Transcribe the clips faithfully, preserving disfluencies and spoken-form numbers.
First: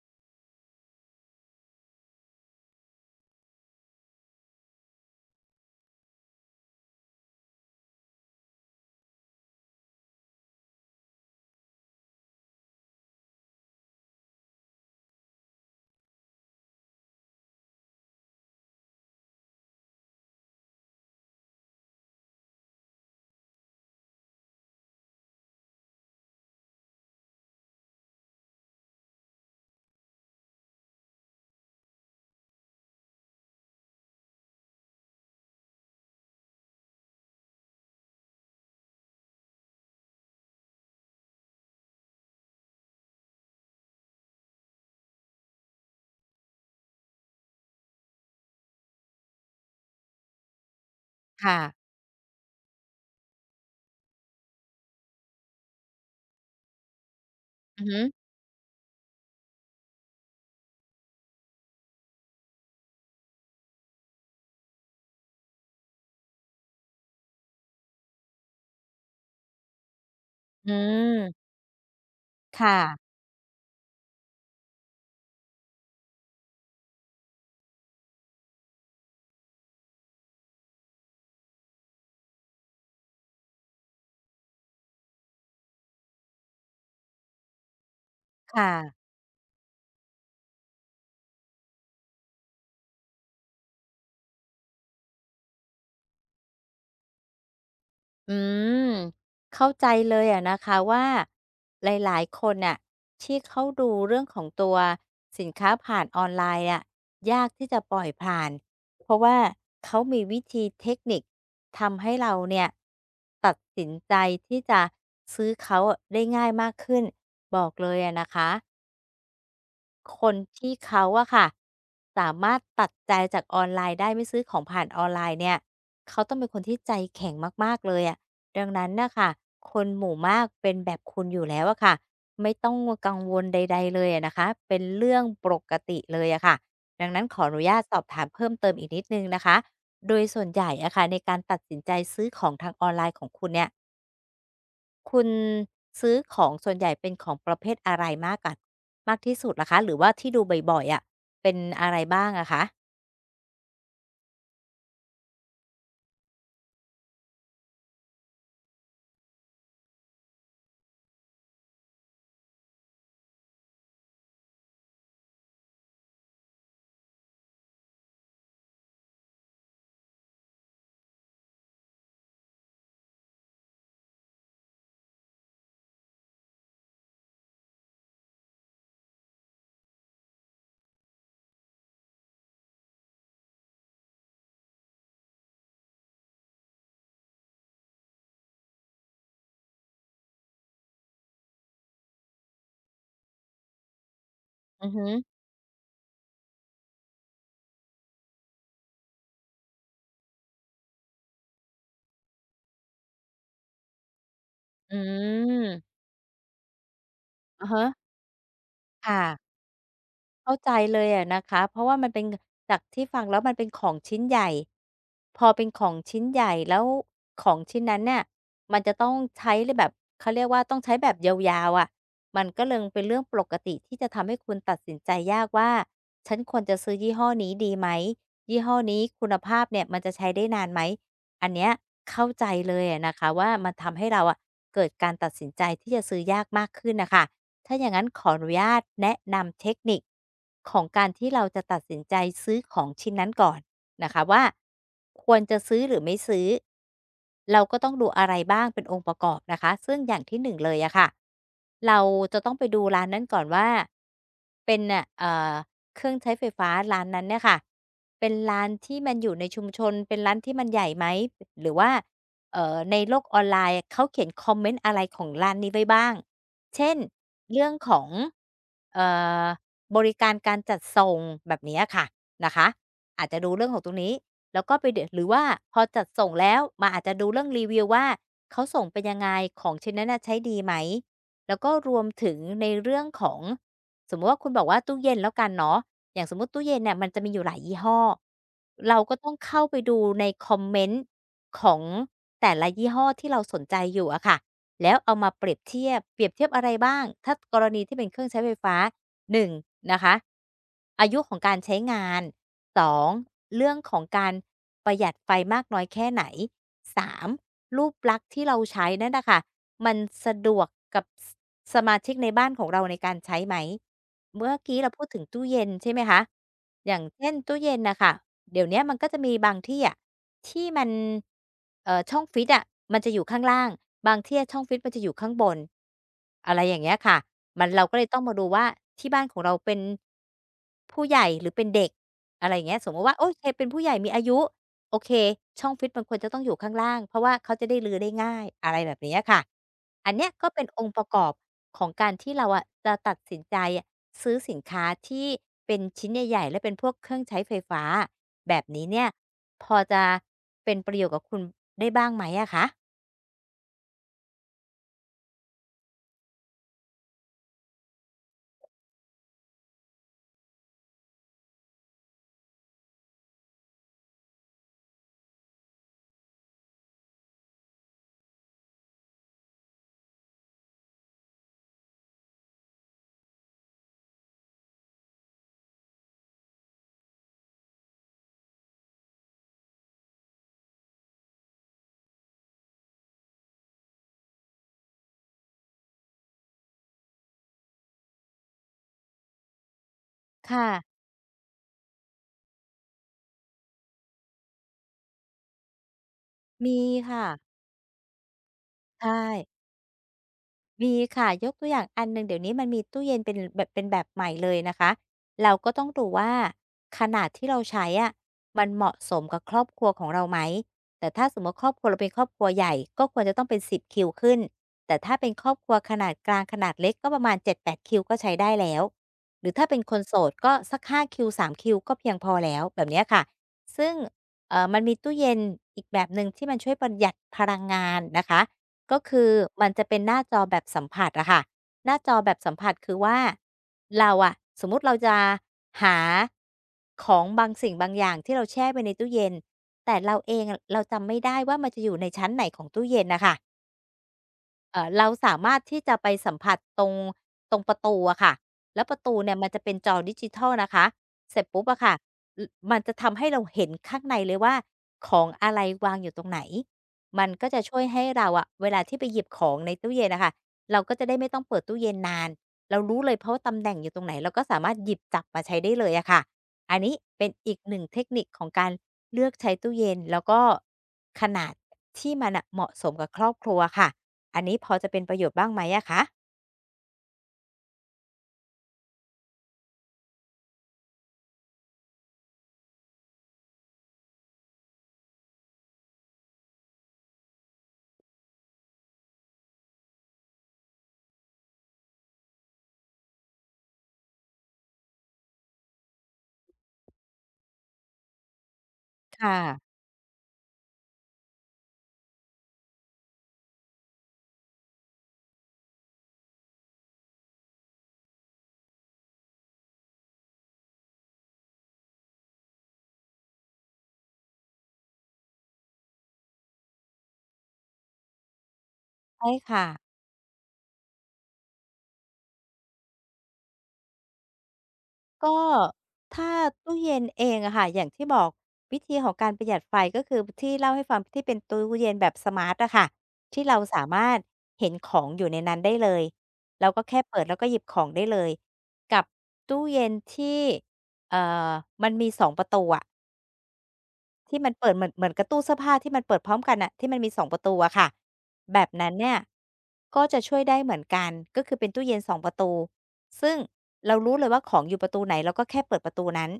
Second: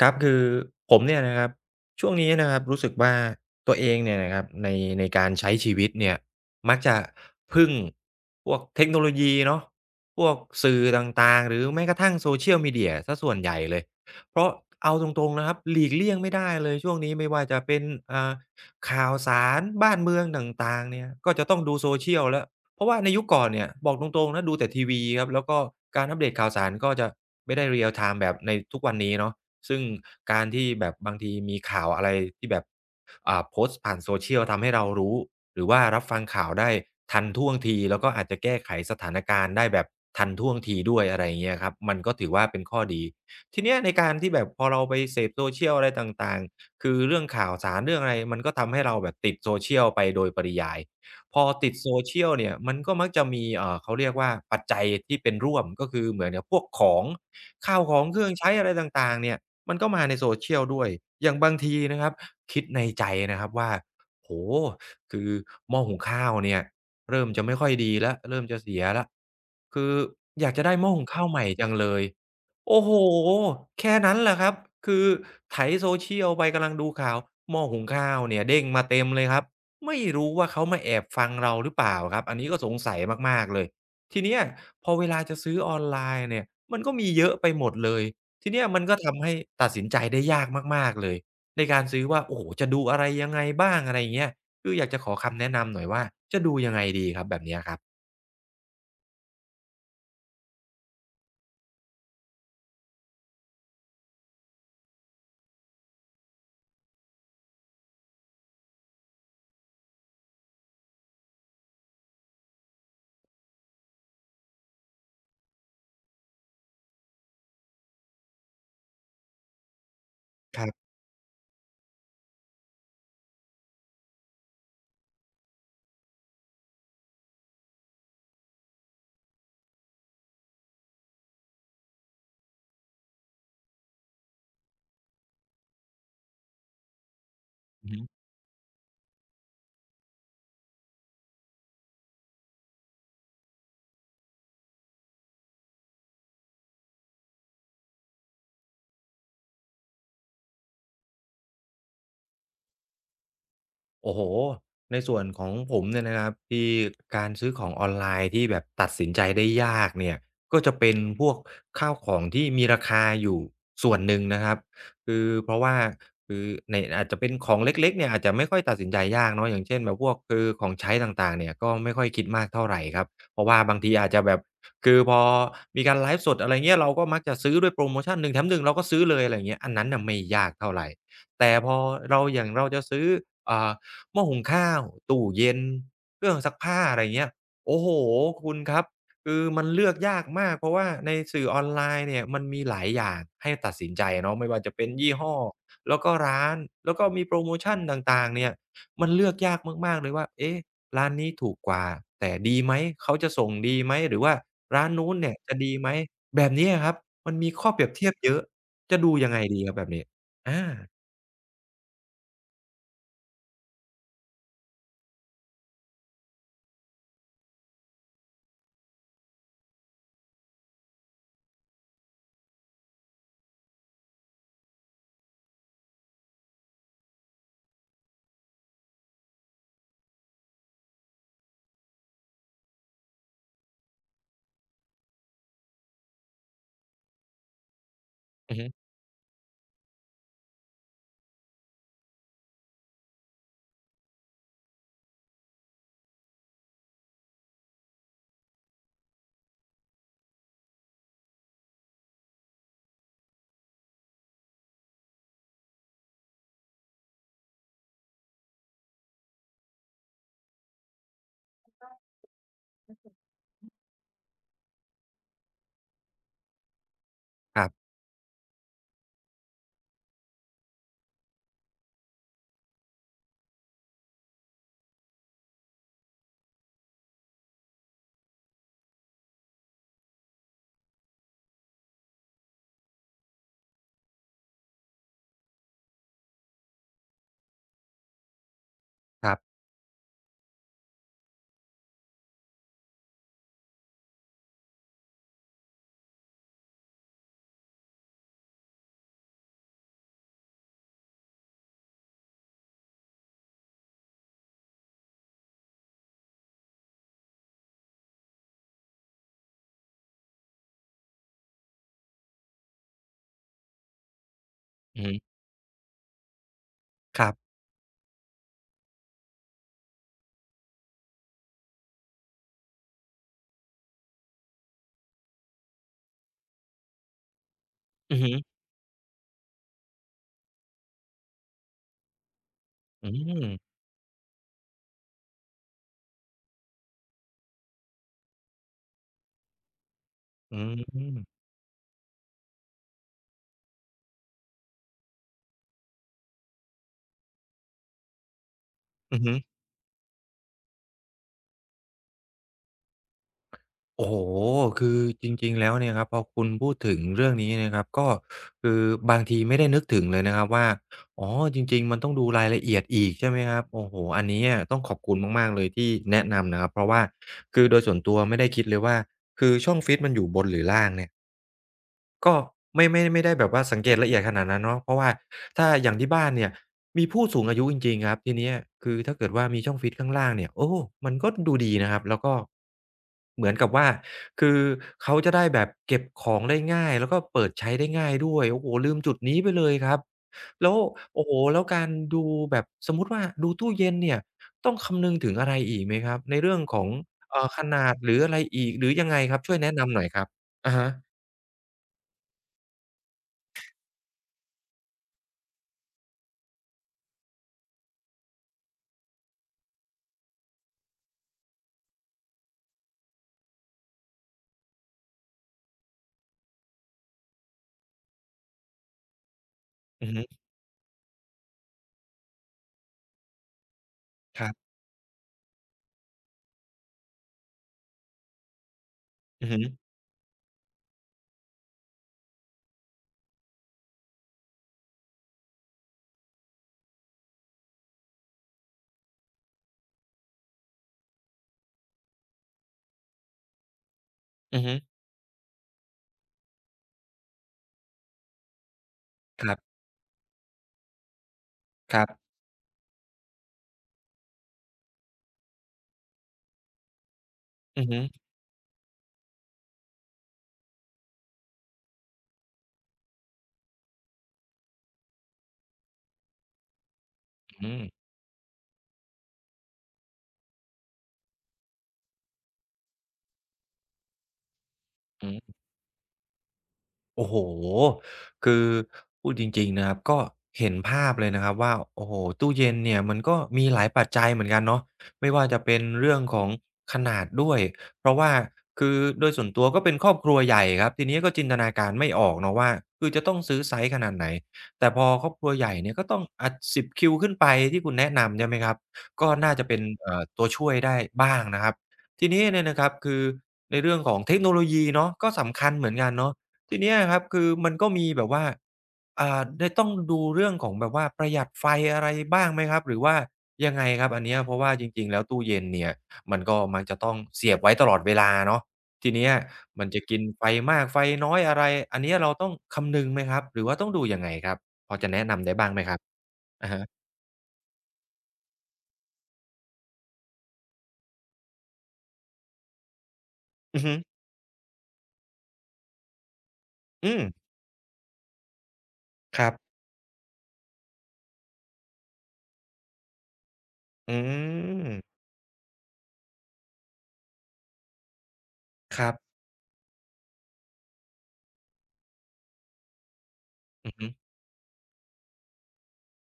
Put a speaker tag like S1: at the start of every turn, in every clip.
S1: ครับคือผมเนี่ยนะครับช่วงนี้นะครับรู้สึกว่าตัวเองเนี่ยนะครับในในการใช้ชีวิตเนี่ยมักจะพึ่งพวกเทคโนโลยีเนาะพวกสื่อต่างๆหรือแม้กระทั่ง Social Media เสียลมีเดียซะส่วนใหญ่เลยเพราะเอาตรงๆนะครับหลีกเลี่ยงไม่ได้เลยช่วงนี้ไม่ว่าจะเป็นอ่าข่าวสารบ้านเมืองต่างๆเนี่ยก็จะต้องดู Social แล้วเพราะว่าในยุคก่อนเนี่ยบอกตรงๆนะดูแต่ทีวีครับแล้วก็การอัปเดตข่าวสารก็จะไม่ได้เรียลไทม์แบบในทุกวันนี้เนาะ ซึ่งการที่แบบบางทีมีข่าวอะไรที่แบบอ่าโพสต์ผ่าน Social ทำให้เรารู้หรือว่ารับฟังข่าวได้ทันท่วงทีแล้วก็อาจจะแก้ไขสถานการณ์ได้แบบทันท่วงทีด้วยอะไรอย่างเงี้ยครับมันก็ถือว่าเป็นข้อดีทีเนี้ยในการที่แบบพอเราไปเสพ Social อะไรต่างๆคือเรื่องข่าวสารเรื่องอะไรมันก็ทำให้เราแบบติด Social ไปโดยปริยายพอติด
S2: ค่ะ
S1: Social เนี่ยมันก็มักจะมีเอ่อเขาเรียกว่าปัจจัยที่เป็นร่วมก็คือเหมือนกับพวกของข้า
S2: อื
S1: ว
S2: อ
S1: ข
S2: ฮึ
S1: องเครื่องใช้อะไรต่างๆเนี่ย มันก็มาใน social ด้วยอย่างบางทีนะครับคิดในใจนะครับว่าโอ้โฮคือหม้อหุงข้าวเนี่ยเริ่มจะไม่ค่อยดีแล้วเริ่มจะเสียแล้วคืออยากจะ
S2: อื
S1: ได้หม้อหุงข้าวใหม่
S2: ม
S1: จังเลย
S2: ค
S1: โอ้โฮ
S2: ่ะ
S1: แค่นั้นแหละครับคือไถ s เช i ย l ไปกำลังดูข่าวหม้อหุงข้าวเนี่ยเด้งมาเต็มเลยครับ ไม่รู้ว่าเขามาแอบฟังเราหรือเปล่าครับ อันนี้ก็สงสัยมากๆเลย ทีเนี้ยพอเวลาจะซื้อออนไลน์เนี่ยมันก็มีเยอะไปหมดเลย ทีเนี้ย
S2: ค่ะ
S1: มันก็ทำให้ตัดสินใจได้ยากมากๆเลยในการซื้อว่าโอ้โฮจะดูอะไรยังไงบ้างอะไรอย่างเงี้ยคืออยากจะขอคำแนะนำหน่อยว่าจะดูยังไงดีครับแบบเนี้ยครับ
S2: อืมเข้าใจเลยอะนะคะว่าหลายๆคนน่ะที่เขาดูเรื่องของตัวสินค้าผ่านออนไลน์อะยากที่จะปล่อยผ่านเพราะว่าเขามีวิธีเทคนิคทำให้เราเนี่ยตัดสินใจที่จะซื้อเขาอะได้ง่ายมากขึ้นบอกเลยอะนะคะ คน
S1: ค
S2: ที่
S1: รับ
S2: เขาอะค่ะสามารถตัดใจจากออนไลน์ได้ไม่ซื้อของผ่านออนไลน์เนี่ยเขาต้องเป็นคนที่ใจแข็งมากๆเลยอะดังนั้นน่ะค่ะคนหมู่มากเป็นแบบคุณอยู่แล้วอะค่ะไม่ต้องกังวลใดๆเลยอะนะคะเป็นเรื่องปกติเลยอะค่ะดังนั้นขออนุญาต
S1: อือ
S2: ส
S1: ฮึ
S2: อบถามเพิ่มเติมอีกนิดหนึ่งนะคะโดยส่วนใหญ่อะค่ะในการตัดสินใจซื้อของทางออนไลน์ของคุณเนี่ย คุณซื้อของส่วนใหญ่เป็นของประเภทอะไรมากกั่มากที่สุดล่ะคะหรือว่าที่ดูบ่อยๆอะเป็นอะไรบ้างอะคะ
S1: โอ้โฮในส่วนของผมเนี่ยนะครับที่การซื้อของออนไลน์ที่แบบตัดสินใจได้ยากเนี่ยก็จะเป็นพวกข้าวของที่มีราคาอยู่ส่วนหนึ่งนะครับคือเพราะว่าคือในอาจจะเป็นของเล็กๆเนี่ยอาจจะไม่ค่อยตัดสินใจยากเนาะอย่างเช่นแบบพวกคือของใช้ต่างๆเนี่ยก็ไม่ค่อยคิดมากเท่าไรครับเพราะว่าบางทีอาจจะแบบคือพอมีการไลฟ์สดอะไรเงี้ยเราก็มักจะซื้อด้วยโพรโมชันหนึ่งแถมหนึ่งเราก็ซื้อเลยอะไรอย่างเงี้ยอันนั้นน่ะไม่ยากเท่าไรแต่พอเราอย่างเราจะซื้ออ่า หม้อหุงข้าวตู้เย็นเครื่องซักผ้าอะไรเงี้ยโอ้โฮคุณครับคือมันเลือกยากมากเพราะว่าในสื่อออนไลน์เนี่ยมันมีหลายอย่างให้ตัดสินใจเนาะไม่ว่าจะเป็
S2: อื
S1: น
S2: อฮึ
S1: ยี่ห้อแล้วก็ร้านแล้วก็มีโพรโมชันต่างๆเนี่ยมันเลือกยากมากๆเลยว่าเอ๊ะร้านนี้ถูกกว่าแต่ดีไหมเขาจะส่งดีไหมหรือว่าร้าน
S2: อื
S1: นู้นเนี่ยจะ
S2: ม
S1: ดีไหมแบบนี้อะครับมันมีข้
S2: อะ
S1: อเป
S2: ฮะ
S1: รียบเทียบเยอะจะดู
S2: ค่ะ
S1: ยังไงดีครับแบบนี้
S2: เข้า
S1: อา
S2: ใจเลยอะนะคะเพราะว่ามันเป็นจากที่ฟังแล้วมันเป็นของชิ้นใหญ่พอเป็นของชิ้นใหญ่แล้วของชิ้นนั้นเนี่ยมันจะต้องใช้เลยแบบเขาเรียกว่าต้องใช้แบบยาวๆอะะมันก็เลยเป็นเรื่องปกติที่จะทำให้คุณตัดสินใจยากว่าฉันควรจะซื้อยี่ห้อนี้ดีไหมยี่ห้อนี้คุณภาพเนี่ยมันจะใช้ได้นานไหมอันเนี้ยเข้าใจเลยอะนะคะว่ามันทำให้เราอะเกิดการตัดสินใจที่จะซื้อยากมากขึ้นนะคะ ถ้าอย่างนั้นขออนุ
S1: อือฮึ
S2: ญาตแนะนำเทคนิคของการที่เราจะตัดสินใจซื้อของชิ้นนั้นก่อนนะคะว่าควรจะซื้อหรือไม่ซื้อเราก็ต้องดูอะไรบ้างเป็นองค์ประกอบนะคะซึ่งอย่างที่หนึ่งเลยอะค่ะเราจะต้องไปดูร้านนั้นก่อนว่าเป็นน่ะเอ่อเครื่องใช้ไฟฟ้าร้านนั้นเนี่ยค่ะเป็นร้านที่มันอยู่ในชุมชนเป็นร้านที่มันใหญ่ไหมหรือว่าเอ่อในโลกออนไลน์เขาเขียนคอมเมนต์อะไรของร้านนี้ไว้บ้าง เช่น
S1: ค
S2: เรื่
S1: รั
S2: องข
S1: บ
S2: องเออบริการการจัดส่งแบบเนี้ยค่ะนะคะอาจจะดูเรื่องของตรงนี้แล้วก็ไปเดหรือว่าพอจัดส่งแล้วมาอาจจะดูเรื่องรีวิวว่าเขาส่งเป็นยังไงของชิ้นนั้นน่ะใช้ดีไหมแล้วก็รวมถึงในเรื่องของสมมติว่าคุณบอกว่าตู้เย็นแล้วกันเนาะอย่างสมมติตู้เย็นเนี่ยมันจะมีอยู่หลายยี่ห้อเราก็ต้อ
S1: ๆ
S2: งเข้าไปดูในคอมเมนต์ของแต่ละยี่ห้อที่เราสนใจอยู่อะค่ะ แล้วเอามาเปรียบเทียบเปรียบเทียบอะไรบ้างถ้ากรณีที่เป็นเครื่องใช้ไฟฟ้าหนึ่งนงนะคะอายุของการใช้งานสองเรื่องของการประหยัดไฟมากน้อยแค่ไหนสามรูปลักษณ์ที่เราใช้นั่นน่ะค่ะมันสะดวกกับสสมาชิกในบ้านของเราในการใช้ไหม เมื่อกี้เรา
S1: อื
S2: พู
S1: อ
S2: ด
S1: ฮึ
S2: ถึงตู้เย็นใช่ไหมคะอย่าง
S1: ค
S2: เช่
S1: รั
S2: น
S1: บ
S2: ตู้เย็นนะคะ เดี๋ยวเนี้ยมันก็จะมีบางที่อะที่มันเอ่อช่องฟรีซอะมันจะอยู่ข้างล่างบางที่อะช่องฟรีซมันจะอยู่ข้างบนอะไรอย่างเงี้ยค่ะมันเราก็เลย
S1: อื
S2: ต้อ
S1: อ
S2: ง
S1: ฮึ
S2: มาดูว่าที่บ้านของเราเป็นผู้ใหญ่หรือเป็นเด็กอะไรอย่างเงี้ยสมมุติ
S1: อื
S2: ว่าโอ๊ยใครเป็น
S1: ม
S2: ผู้ใหญ่มีอายุ โอเคช่องฟิตมันควรจะต้องอยู่ข้างล่างเพราะว่าเขาจะได้รื้อได้ง่ายอะไรแบบนี้อะค่ะอันเนี้ยก็
S1: อื
S2: เป็นองค์ประก
S1: ม
S2: อบของการที่เราอะจะตัดสินใจอะซื้อสินค้าที่เป็นชิ้นใหญ่ๆและเป็นพวกเครื่องใช้ไฟฟ้าแบบนี้เนี่ย
S1: อือฮึ
S2: พอจะเป็นประโยชน์กับคุณได้บ้างไหมอะคะ
S1: โอ้โฮคือจริงๆ แล้วเนี่ยครับพอคุณพูดถึงเรื่องนี้นะครับก็คือบางทีไม่ได้นึกถึงเลยนะครับว่าอ๋อจริงๆ มันต้องดูรายละเอียดอีกใช่ไหมครับโอ้โฮอันนี้อะต้องขอบคุณมากๆเลยที่แนะนำนะครับเพราะว่าคือโดยส่วนตัวไม่ได้คิดเลยว่าคือช่องฟีดมันอยู่บนหรือล่างเนี่ย ก็ไม่ไม่ไม่ได้แบบว่าสังเกตละเอียดขนาดนั้นเนาะเพราะว่าถ้าอย่างที่บ้านเนี่ยมีผู้สูงอายุจริงๆครับทีเนี้ยคือถ้าเกิดว่ามีช่องฟรีซข้างล่างเนี่ยโอ้มันก็ดูดีนะครับแล้วก็เหมือนกับว่าคือเขาจะได้แบบเก็บของได้ง่ายแล้วก็เปิดใช้ได้ง่ายด้วยโอ้โฮลืมจุดนี้ไปเลยครับ
S2: ค่ะ
S1: แล้วโอ้โฮแล้วการดูแบบสมมุติว่าดูตู้เย็นเนี่ยต้องคำนึงถึงอะไรอีกไหมครับในเรื่องข
S2: มี
S1: อง
S2: ค่ะ
S1: เอ่อขนาดหรืออะไรอีกหรือยัง
S2: ใช่
S1: ไงครับช่วยแนะนำหน่อยครับอะ
S2: มี
S1: ฮะ
S2: ค่ะยกตัวอย่างอันหนึ่งเดี๋ยวนี้มันมีตู้เย็นเป็นแบบเป็นแบบใหม่เลยนะคะเราก็ต้องดูว่าขนาดที่เราใช้อะมันเหมาะสมกับครอบครัวของเราไหมแต่ถ้าสมมติครอบครัวเราเป็นครอบครัวใหญ่ก็ควรจะต้องเป็นสิบคิวขึ้นแต่ถ้าเป็นครอบครัวขนาดกลางขนาดเล็กก็ประมาณเจ็ดถึงแปดคิวก็ใช้ได้แล้วหรือถ้าเป็นคน
S1: อือ
S2: โส
S1: ฮึ
S2: ดก็สักห้าคิวสามคิวก็เพียงพอแล้วแบบเนี้ยค่ะซึ่ง
S1: ครั
S2: เอ่อ
S1: บ
S2: มันมีตู้เย็นอีกแบบหนึ่งที่มันช่วยประหยัดพลังงานนะคะ ก็คือ
S1: อือฮึ
S2: มันจะเป็นหน้าจอแบบสัมผัสอะค่ะหน้าจอแบบสัมผัสคือว่าเราอะสมมุติเราจะหาของบางสิ่งบางอย่างที่เราแช่ไว้ในตู้เย็นแต่เราเองอะเราจำไม่ได้ว่ามันจะอยู่ในชั้นไหนของตู้เย็นนะคะ
S1: อือฮึ
S2: เอ่อเราสามารถที่จะไปสัมผัสตรงตรงประตูอะค่ะแล้วประตูเนี่ย
S1: ค
S2: มัน
S1: รั
S2: จะเป็
S1: บ
S2: นจอดิจิทัลนะคะเสร็จปุ๊บอะค่ะ
S1: ครับ
S2: ลมันจะทำให้เราเห็นข้างในเลยว่าของอะไรวางอยู่ตรงไหนมันก็จะช่ว
S1: อื
S2: ย
S1: อฮึ
S2: ให้เราอะเวลาที่ไปหยิบของในตู้เย็นอะค่ะเราก็จะได้ไม่ต้องเปิดตู้เย็นนานเรารู้เลยเพราะว่าตำแหน่งอยู่ตรงไหนเราก็สามารถหยิบจับมาใช้ได้เลยอะค่ะอันนี้เป็นอีกห
S1: อื
S2: นึ่
S1: ม
S2: งเทคนิคของการเลือกใช้ตู้เย็นแล้วก็ขนาดที่มันน่ะเหมาะสมกับครอบครัวค่ะ อันนี้พอจะเป็นประโยชน์บ้าง
S1: อื
S2: ไหมอะคะ
S1: โอ้โฮคือพูดจริงๆนะครับก็เห็นภาพเลยนะครับว่าโอ้โฮตู้เย็นเนี่ยมันก็มีหลายปัจจัยเหมือนกันเนาะไม่ว่าจะเป็นเรื่องของขนาดด้วยเพราะว่าคือโดยส่วนตัวก็เป็นครอบครัวใหญ่ครับทีนี้ก็จินตนาการไม่ออกเนาะว่าคือจะต้องซื้อไซซ์ขนาดไหนแต่พอครอบครัวใหญ่เนี่ยก็ต้องอ่าสิบคิวขึ้นไปที่คุณแนะนำใช่ไหมครับ
S2: ค
S1: ก็น่าจะ
S2: ่ะ
S1: เป็นเอ่อตัวช่วยได้บ้างนะครับทีนี้เนี่ยนะครับคือในเรื่องของเทคโนโลยีเนาะก็สำคัญเหมือนกันเนาะ ทีเนี้ยครับคือมันก็มีแบบว่าอ่าได้ต้องดูเรื่องของแบบว่าประหยัดไฟอะไรบ้างไหมครับหรือว่ายังไงครับอันเนี้ยเพราะว่าจริงๆแล้วตู้เย็นเนี่ยมันก็มักจะต้องเสียบไว้ตลอดเวลาเนาะทีเนี้
S2: ใช่
S1: ย
S2: ค่ะ
S1: มันจะกินไฟมากไฟน้อยอะไรอันเนี้ยเราต้องคำนึงไหมครับหรือว่าต้องดูยังไงครับพอจะแนะ
S2: ก็
S1: นำได้บ้างไหมครับ
S2: ถ้า
S1: อะ
S2: ตู้
S1: ฮะ
S2: เย็นเองอะค่ะอย่างที่บอกวิธีของการประหยัดไฟก็คือที่เล่าให้ฟังที่เป็นตู้เย็นแบบสมาร์ตอะค่ะที่เรา
S1: อือ
S2: สา
S1: ฮึ
S2: มารถเห็นของอยู่ในนั้นได้เลยเราก็แค่
S1: อื
S2: เปิ
S1: ม
S2: ดแล้วก็หยิบของได้เลยกับ
S1: ครับ
S2: ตู้เย็นที่เอ่อมันมีสองประตูอะ
S1: อื
S2: ที่มันเปิดเหมือนเห
S1: ม
S2: มือนกับตู้เสื้อผ้าที่มันเปิดพร้อมกันน่ะที่มันมีสองประตูอะค่ะแบบนั้น
S1: ครั
S2: เนี่ย
S1: บ
S2: ก็จะช่วยได้เหมือนกันก็คือเป็นตู้เย็นสองประตูซึ่ง
S1: อื
S2: เรา
S1: อฮึ
S2: รู้เลยว่าของอยู่ประตูไหนเราก็แค่เปิดประตูนั้น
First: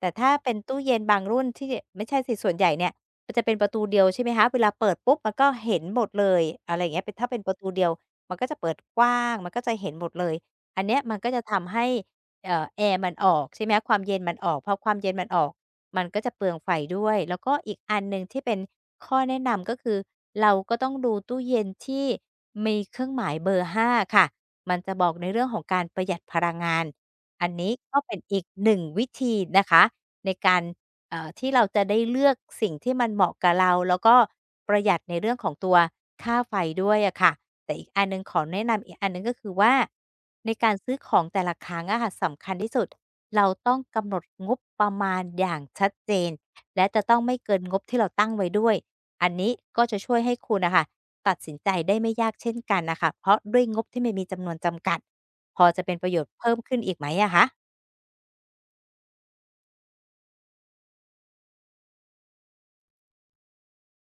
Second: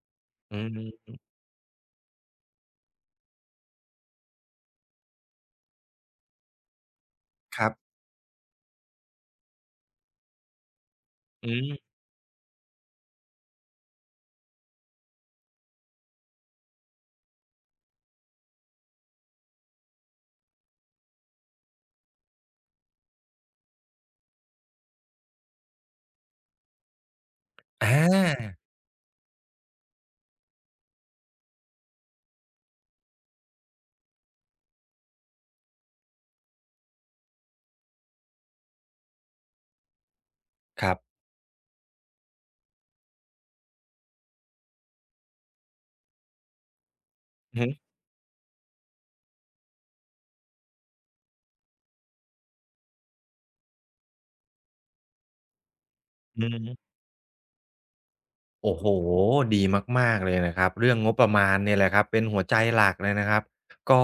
S2: แต่ถ้าเป็
S1: อื
S2: นตู้
S1: ม
S2: เย็นบางรุ่นที่ไม่ใช่สิส่วนใหญ่เนี่ยมันจะเป็นประตูเดียวใช่ไหมคะเวลาเปิดปุ๊บมันก็เห็นหมดเลยอะไรอย่างเงี้ยเป็นถ้าเป็นประ
S1: ค
S2: ตู
S1: รั
S2: เดียว
S1: บ
S2: มันก็จะเปิดกว้างมันก็จะเห็นหมดเลยอันเนี้ยมันก็จะ
S1: อื
S2: ทำให้
S1: ม
S2: เอ่อแอร์มันออกใช่ไหมคะความเย็นมันออกพอความเย็นมันออก มันก็จะเปลืองไฟด้วย แล้วก็อีกอันหนึ่งที่เป็นข้อแนะนำก็คือเราก็ต้องดูตู้เย็นที่มีเครื่องหมายเบอร์ห้าค่ะ มันจะบอกในเรื่องของการประหยัดพลังงานอันนี้
S1: อ
S2: ก็เป็นอีก
S1: า
S2: หนึ่งวิธีนะคะในการเอ่อที่เราจะได้เลือกสิ่งที่มันเหมาะกับเราแล้วก็ประหยัดในเรื่องของตัวค่าไฟด้วยอะค่ะ แต่อีกอันหนึ่งขอแนะนำอีกอันหนึ่งก็คือว่าในการ
S1: ครั
S2: ซื้อข
S1: บ
S2: องแต่ละครั้งอะค่ะสำคัญที่สุดเราต้องกำหนดงบประมาณอย่างชัดเจนและจะต้องไม่เกิ
S1: อือ
S2: น
S1: ฮึ
S2: งบที่เราตั้งไว้ด้วยอันนี้ก็จะช่วยให้คุณนะค่ะตัดสินใจได้ไม่ยากเช่นกันนะคะเพราะด้วยงบที่ไม่มีจำนวนจำกัดพอจะเป็นประโยชน์
S1: อื
S2: เพิ่มขึ้นอี
S1: ม
S2: กไหมอะคะ
S1: โอ้โฮดีมากๆเลยนะครับ เรื่องงบประมาณเนี่ยแหละครับเป็นหัวใจหลักเลยนะครับก็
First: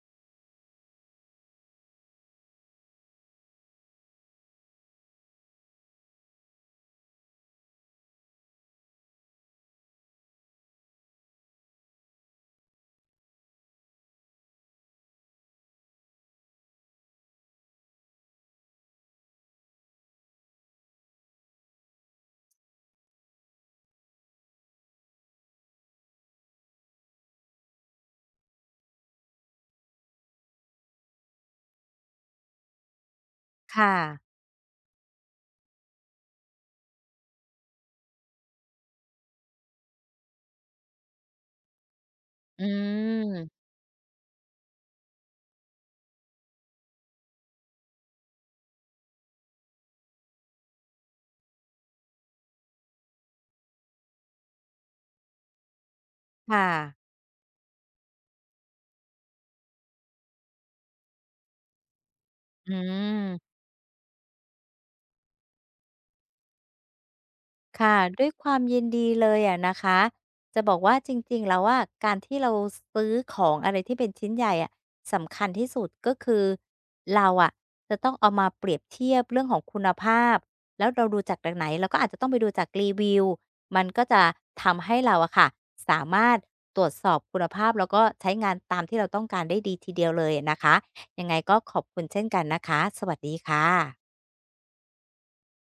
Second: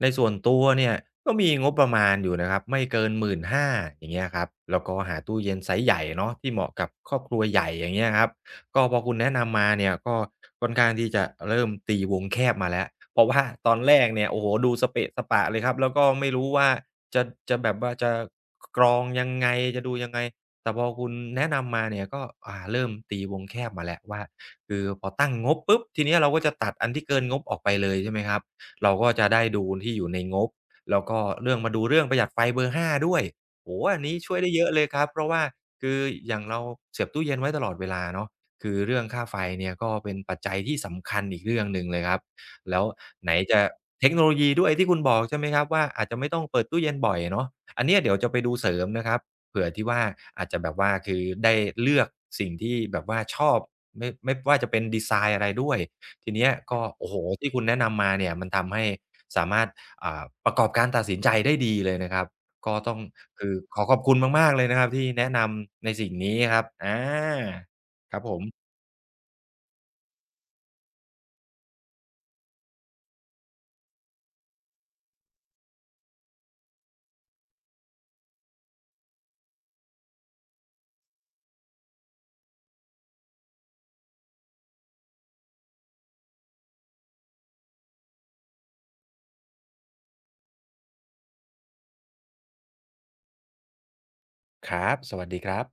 S1: ในส่วนตัวเนี่ย ก็มีงบประมาณอยู่นะครับ ไม่เกินหนึ่งหมื่นห้าพันอย่างเงี้ยครับ แล้วก็หาตู้เย็นไซซ์ใหญ่เนาะที่เหมาะกับครอบครัวใหญ่อย่างเงี้ยครับ ก็พอคุณแนะนำมาเนี่ย ก็ค่อนข้างที่จะเริ่มตีวงแคบมาแล้ว เพราะว่าตอนแรกเนี่ยโอ้โฮดูสเปะสปะเลยครับแล้วก็ไม่รู้ว่าจะจะแบบว่าจะกกรองยังไงจะดูยังไง แต่พอคุณแนะนำมาเนี่ยก็อ่าเริ่มตีวงแคบมาแล้วว่าคือพอตั้งงบปุ๊บทีเนี้ยเราก็จะตัดอันที่เกินงบออกไปเลยใช่ไหมครับเราก็จะได้ดูที่อยู่ในงบแล้วก็เรื่องมาดูเรื่องประหยัดไฟเบอร์ห้าด้วยโอ้โฮ
S2: ค่ะ
S1: อันนี้ช่วยได้เยอะเลยครับเพราะว่าคืออย่างเราเสียบตู้เย็นไว้ตลอดเวลาเนาะคือเรื่องค่าไฟเนี่ยก็เป็นปัจจัยที่สำคัญอีกเรื่องหนึ่งเลยครับ
S2: อื
S1: แล้วไหนจะ
S2: ม
S1: เทคโนโลยีด้วยที่คุณบอกใช่ไหมครับว่าอาจจะไม่ต้องเปิดตู้เย็นบ่อยเนาะอันเนี้ยเดี๋ยวจะไปดูเสริมนะครับ เผื่อที่ว่าอาจจะแบบว่าคือได้เลือกสิ่งที่แบบว่าชอบไม่ไม่ว่าจะเป็นดีไซน์อะไรด้วยทีเนี้ย
S2: ค่ะ
S1: ก็โอ้โฮที่คุณแนะนำมาเนี่ยมันทำให้สามารถอ่าประกอบการตัดสินใจได้ดีเลยนะครับ
S2: อื
S1: ก็ต้องคือ
S2: ม
S1: ขอขอบคุณมากๆเลยนะครับที่แนะนำในสิ่งนี้ครับอา
S2: ค่ะ
S1: ครับ
S2: ด้วย
S1: ผ
S2: ความ
S1: ม
S2: ยินดีเลยอะนะคะจะบอกว่าจริงๆแล้วว่าการที่เราซื้อของอะไรที่เป็นชิ้นใหญ่อะสำคัญที่สุดก็คือเราอะจะต้องเอามาเปรียบเทียบเรื่องของคุณภาพแล้วเราดูจากแหล่งไหนเราก็อาจจะต้องไปดูจากรีวิวมันก็จะทำให้เราอะค่ะสามารถตรวจสอบคุณภาพแล้วก็ใช้งานตามที่เราต้องการได้ดีทีเดียวเลยอะนะคะยังไงก็ขอบคุณเช่นกันนะคะสวัสดีค่ะ
S1: ครับสวัสดีครับ